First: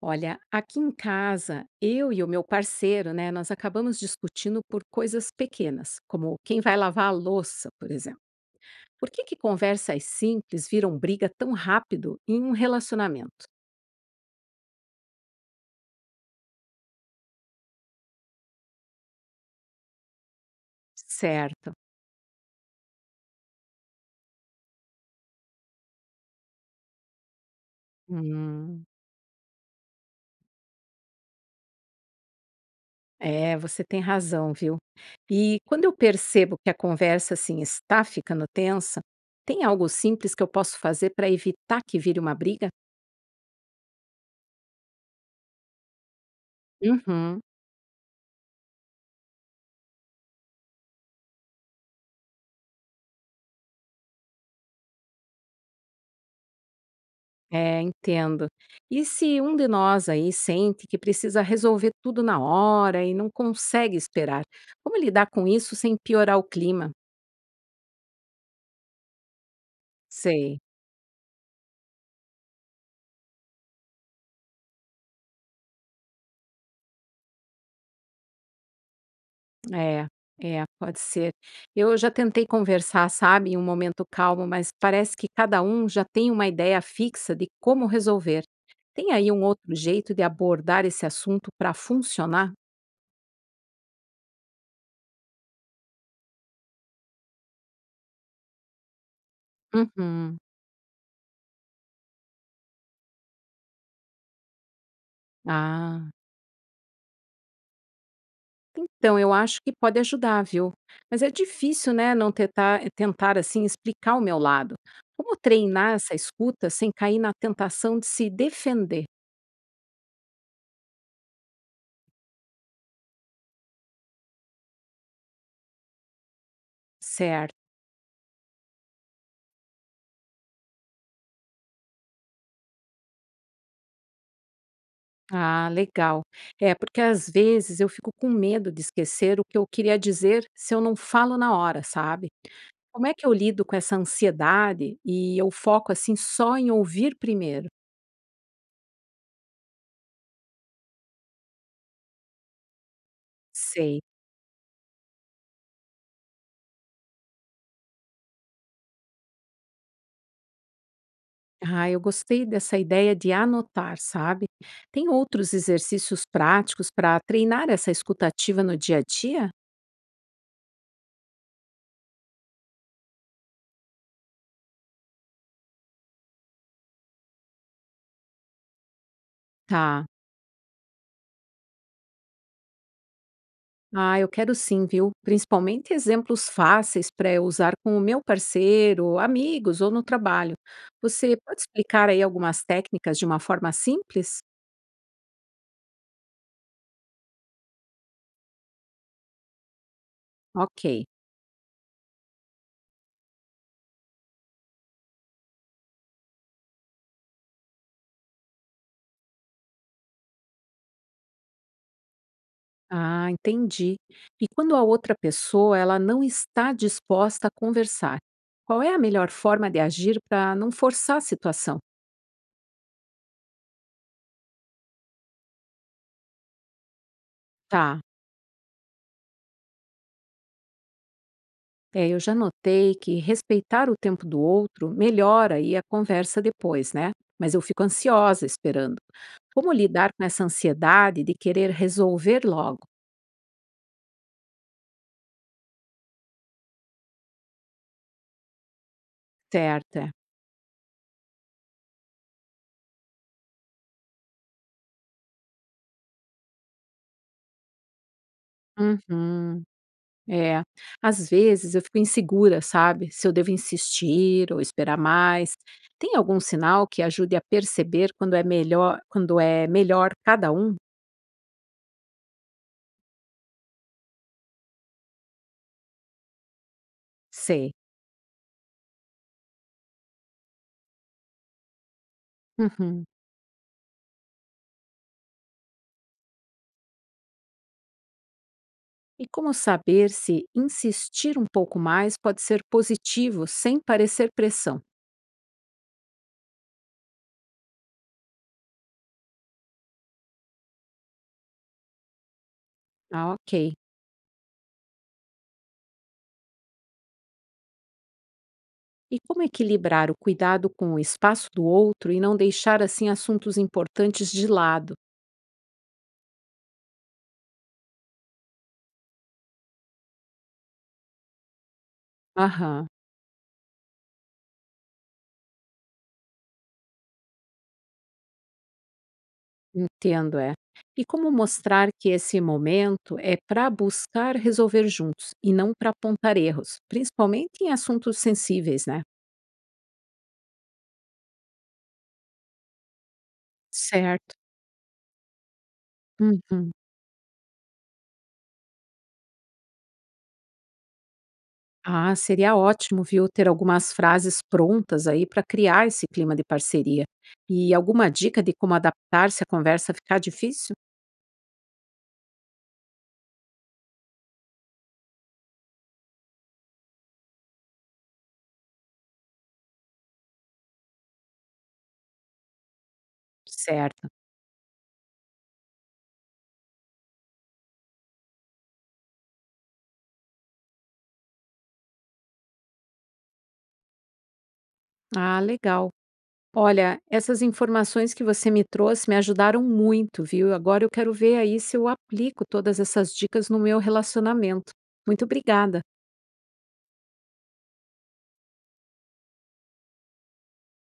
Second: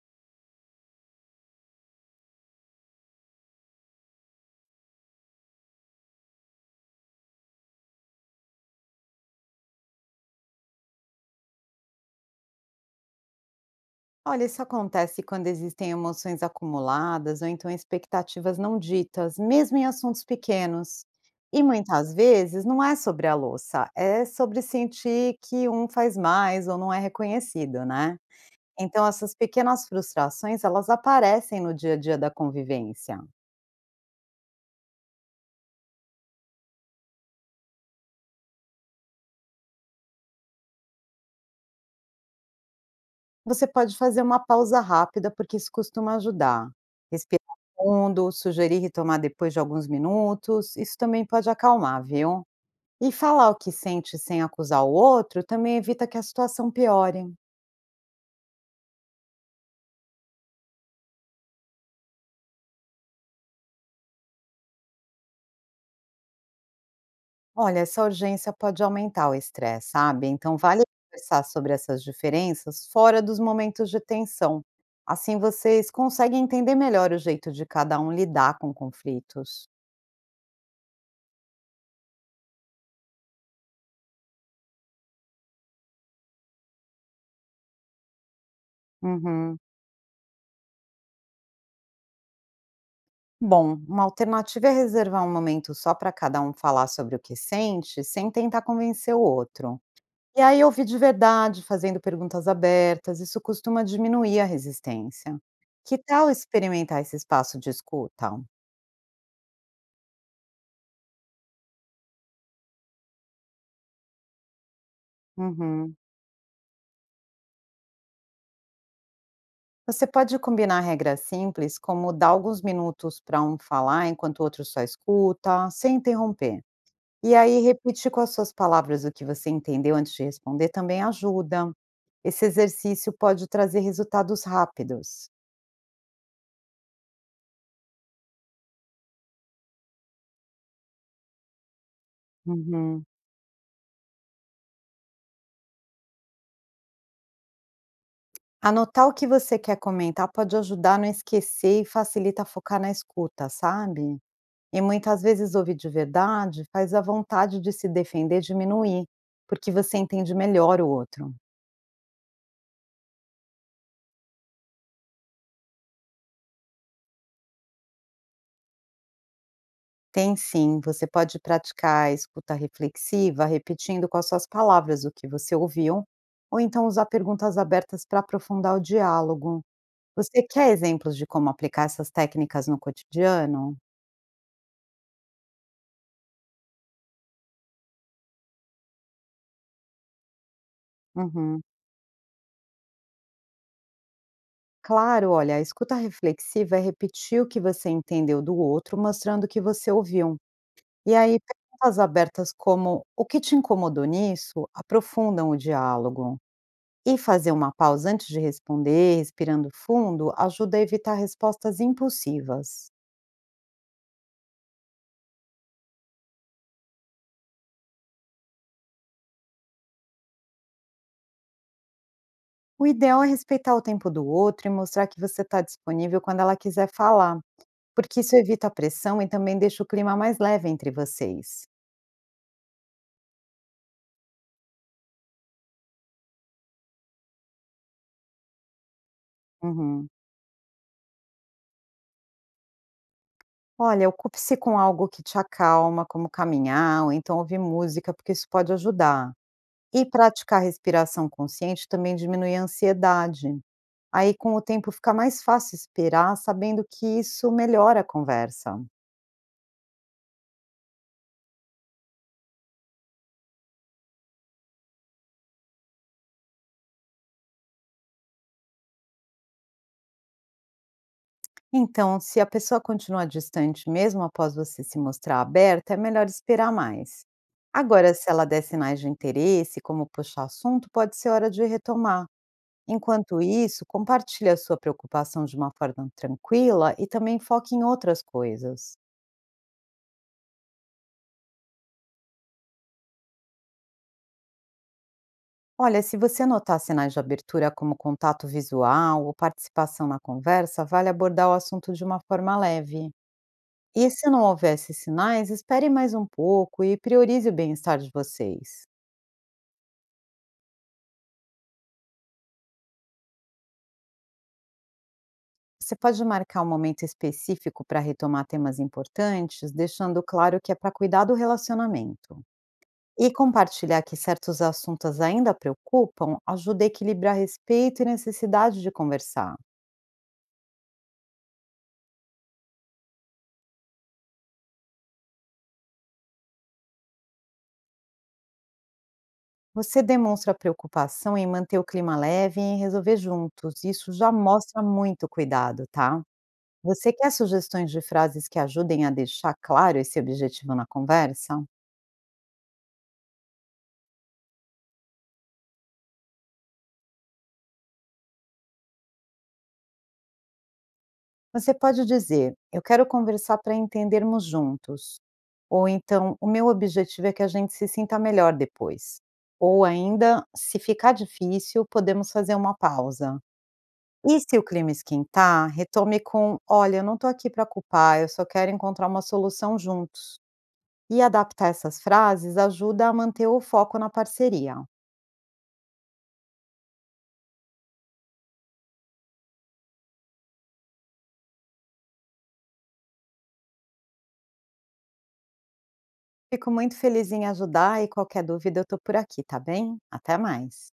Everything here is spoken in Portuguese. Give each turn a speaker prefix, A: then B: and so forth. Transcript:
A: Olha, aqui em casa, eu e o meu parceiro, né, nós acabamos discutindo por coisas pequenas, como quem vai lavar a louça, por exemplo. Por que que conversas simples viram briga tão rápido em um relacionamento?
B: Olha, isso acontece quando existem emoções acumuladas ou então expectativas não ditas, mesmo em assuntos pequenos. E
A: Certo.
B: muitas vezes não é sobre a louça, é sobre sentir que um faz mais ou não é reconhecido, né?
A: Hum.
B: Então essas pequenas frustrações, elas aparecem no dia a dia da convivência.
A: É, você tem razão, viu? E quando eu percebo que a conversa assim está ficando tensa, tem algo simples que eu posso fazer para evitar que vire uma briga?
B: Você pode fazer uma pausa rápida porque isso costuma ajudar. Respirar
A: Uhum.
B: fundo, sugerir retomar depois de alguns minutos, isso também pode acalmar, viu? E falar o que sente sem acusar o outro também evita que a situação piore.
A: É, entendo. E se um de nós aí sente que precisa resolver tudo na hora e não consegue esperar, como lidar com isso sem piorar o clima?
B: Olha, essa urgência pode aumentar o estresse, sabe? Então
A: Sei,
B: vale conversar sobre essas diferenças fora dos momentos de tensão. Assim vocês conseguem entender melhor o jeito de cada um lidar com conflitos.
A: é, é, pode ser. Eu já tentei conversar, sabe, em um momento calmo, mas parece que cada um já tem uma ideia fixa de como resolver. Tem aí um
B: Uhum.
A: outro jeito de abordar esse assunto para funcionar?
B: Bom, uma alternativa é reservar um momento só para cada um falar sobre o que sente, sem tentar convencer o outro.
A: Uhum.
B: E aí ouvir de verdade, fazendo perguntas abertas, isso costuma diminuir a resistência. Que
A: Ah.
B: tal experimentar esse espaço de escuta?
A: Então, eu acho que pode ajudar, viu? Mas é difícil, né, não tentar, tentar assim explicar o meu lado. Como treinar
B: Uhum.
A: essa escuta sem cair na tentação de se defender?
B: Você pode combinar regras simples, como dar alguns minutos para um falar enquanto o outro só escuta, sem interromper. E
A: Certo.
B: aí repetir com as suas palavras o que você entendeu antes de responder também ajuda. Esse exercício pode trazer resultados rápidos.
A: Ah, legal. É, porque às vezes eu fico com medo de esquecer o que eu queria dizer se eu não falo na hora, sabe?
B: Uhum.
A: Como é que eu lido com essa ansiedade e eu foco assim só em ouvir primeiro?
B: Anotar o que você quer comentar pode ajudar a não esquecer e facilita focar na escuta,
A: Sei.
B: sabe? E muitas vezes ouvir de verdade faz a vontade de se defender diminuir, porque você entende melhor o outro.
A: Ah, eu gostei dessa ideia de anotar, sabe? Tem outros exercícios práticos para treinar essa escutativa no dia a dia?
B: Tem sim, você pode praticar a escuta reflexiva, repetindo com as suas palavras o que você ouviu, ou então usar perguntas abertas para aprofundar o diálogo.
A: Tá.
B: Você quer exemplos de como aplicar essas técnicas no cotidiano?
A: Ah, eu quero sim, viu? Principalmente exemplos fáceis para eu usar com o meu parceiro, amigos ou no trabalho. Você pode
B: Uhum.
A: explicar aí algumas técnicas de uma forma simples?
B: Claro, olha, a escuta reflexiva é repetir o que você entendeu do outro, mostrando o que você ouviu.
A: Ok.
B: E aí, perguntas abertas como o que te incomodou nisso aprofundam o diálogo. E fazer uma pausa antes de responder, respirando fundo, ajuda a evitar respostas impulsivas.
A: Ah, entendi. E quando a outra pessoa ela não está disposta a conversar, qual é a melhor forma de agir para não forçar a situação?
B: O ideal é respeitar o tempo do outro e mostrar que você está disponível quando ela quiser falar,
A: Tá.
B: porque isso evita a pressão e também deixa o clima mais leve entre vocês.
A: É, eu já notei que respeitar o tempo do outro melhora aí a conversa depois, né? Mas eu fico ansiosa esperando. Como
B: Uhum.
A: lidar com essa ansiedade de querer resolver logo?
B: Olha, ocupe-se com algo que te acalma, como caminhar ou então ouvir música, porque isso pode ajudar.
A: Certo.
B: E
A: É.
B: praticar respiração consciente também diminui a ansiedade. Aí, com o tempo, fica mais fácil esperar, sabendo que isso melhora a conversa.
A: Uhum. É. Às vezes eu fico insegura, sabe? Se eu devo insistir ou esperar mais. Tem algum sinal que ajude a perceber quando é melhor cada um?
B: Então, se a pessoa continuar distante, mesmo após você se mostrar aberta, é melhor esperar mais.
A: Sei.
B: Agora, se ela der sinais de interesse, como puxar assunto, pode ser hora de retomar.
A: Uhum.
B: Enquanto isso, compartilhe a sua preocupação de uma forma tranquila e também foque em outras coisas.
A: E como saber se insistir um pouco mais pode ser positivo sem parecer pressão?
B: Olha, se você notar sinais de abertura como contato visual ou participação na conversa, vale abordar o assunto de uma forma leve.
A: Ah, ok.
B: E se não houver esses sinais, espere mais um pouco e priorize o bem-estar de vocês.
A: E como equilibrar o cuidado com o espaço do outro e não deixar assim assuntos importantes de lado?
B: Você pode marcar um momento específico para retomar temas importantes, deixando claro que é para cuidar do relacionamento.
A: Aham,
B: E compartilhar que certos assuntos ainda preocupam ajuda a equilibrar respeito e necessidade de conversar.
A: entendo, é. E como mostrar que esse momento é para buscar resolver juntos e não para apontar erros, principalmente em assuntos sensíveis, né?
B: Você demonstra preocupação em manter o clima leve e em resolver juntos. Isso já
A: Certo.
B: mostra muito cuidado, tá?
A: Uhum.
B: Você quer sugestões de frases que ajudem a deixar claro esse objetivo na conversa?
A: Ah, seria ótimo, viu, ter algumas frases prontas aí para criar esse clima de parceria. E alguma dica de como adaptar se a conversa ficar difícil?
B: Você pode dizer: Eu quero conversar para entendermos juntos. Ou então: "O meu objetivo é que a gente se sinta melhor depois". Ou ainda: "Se ficar difícil, podemos fazer uma pausa".
A: Certo.
B: E se o clima esquentar, retome com: "Olha, eu não estou aqui para culpar, eu só quero encontrar uma solução juntos". E adaptar essas frases ajuda a manter o foco na parceria.
A: Ah, legal. Olha, essas informações que você me trouxe me ajudaram muito, viu? Agora eu quero ver aí se eu aplico todas essas dicas no meu relacionamento. Muito obrigada.
B: Fico muito feliz em ajudar e qualquer dúvida eu estou por aqui, tá bem? Até mais.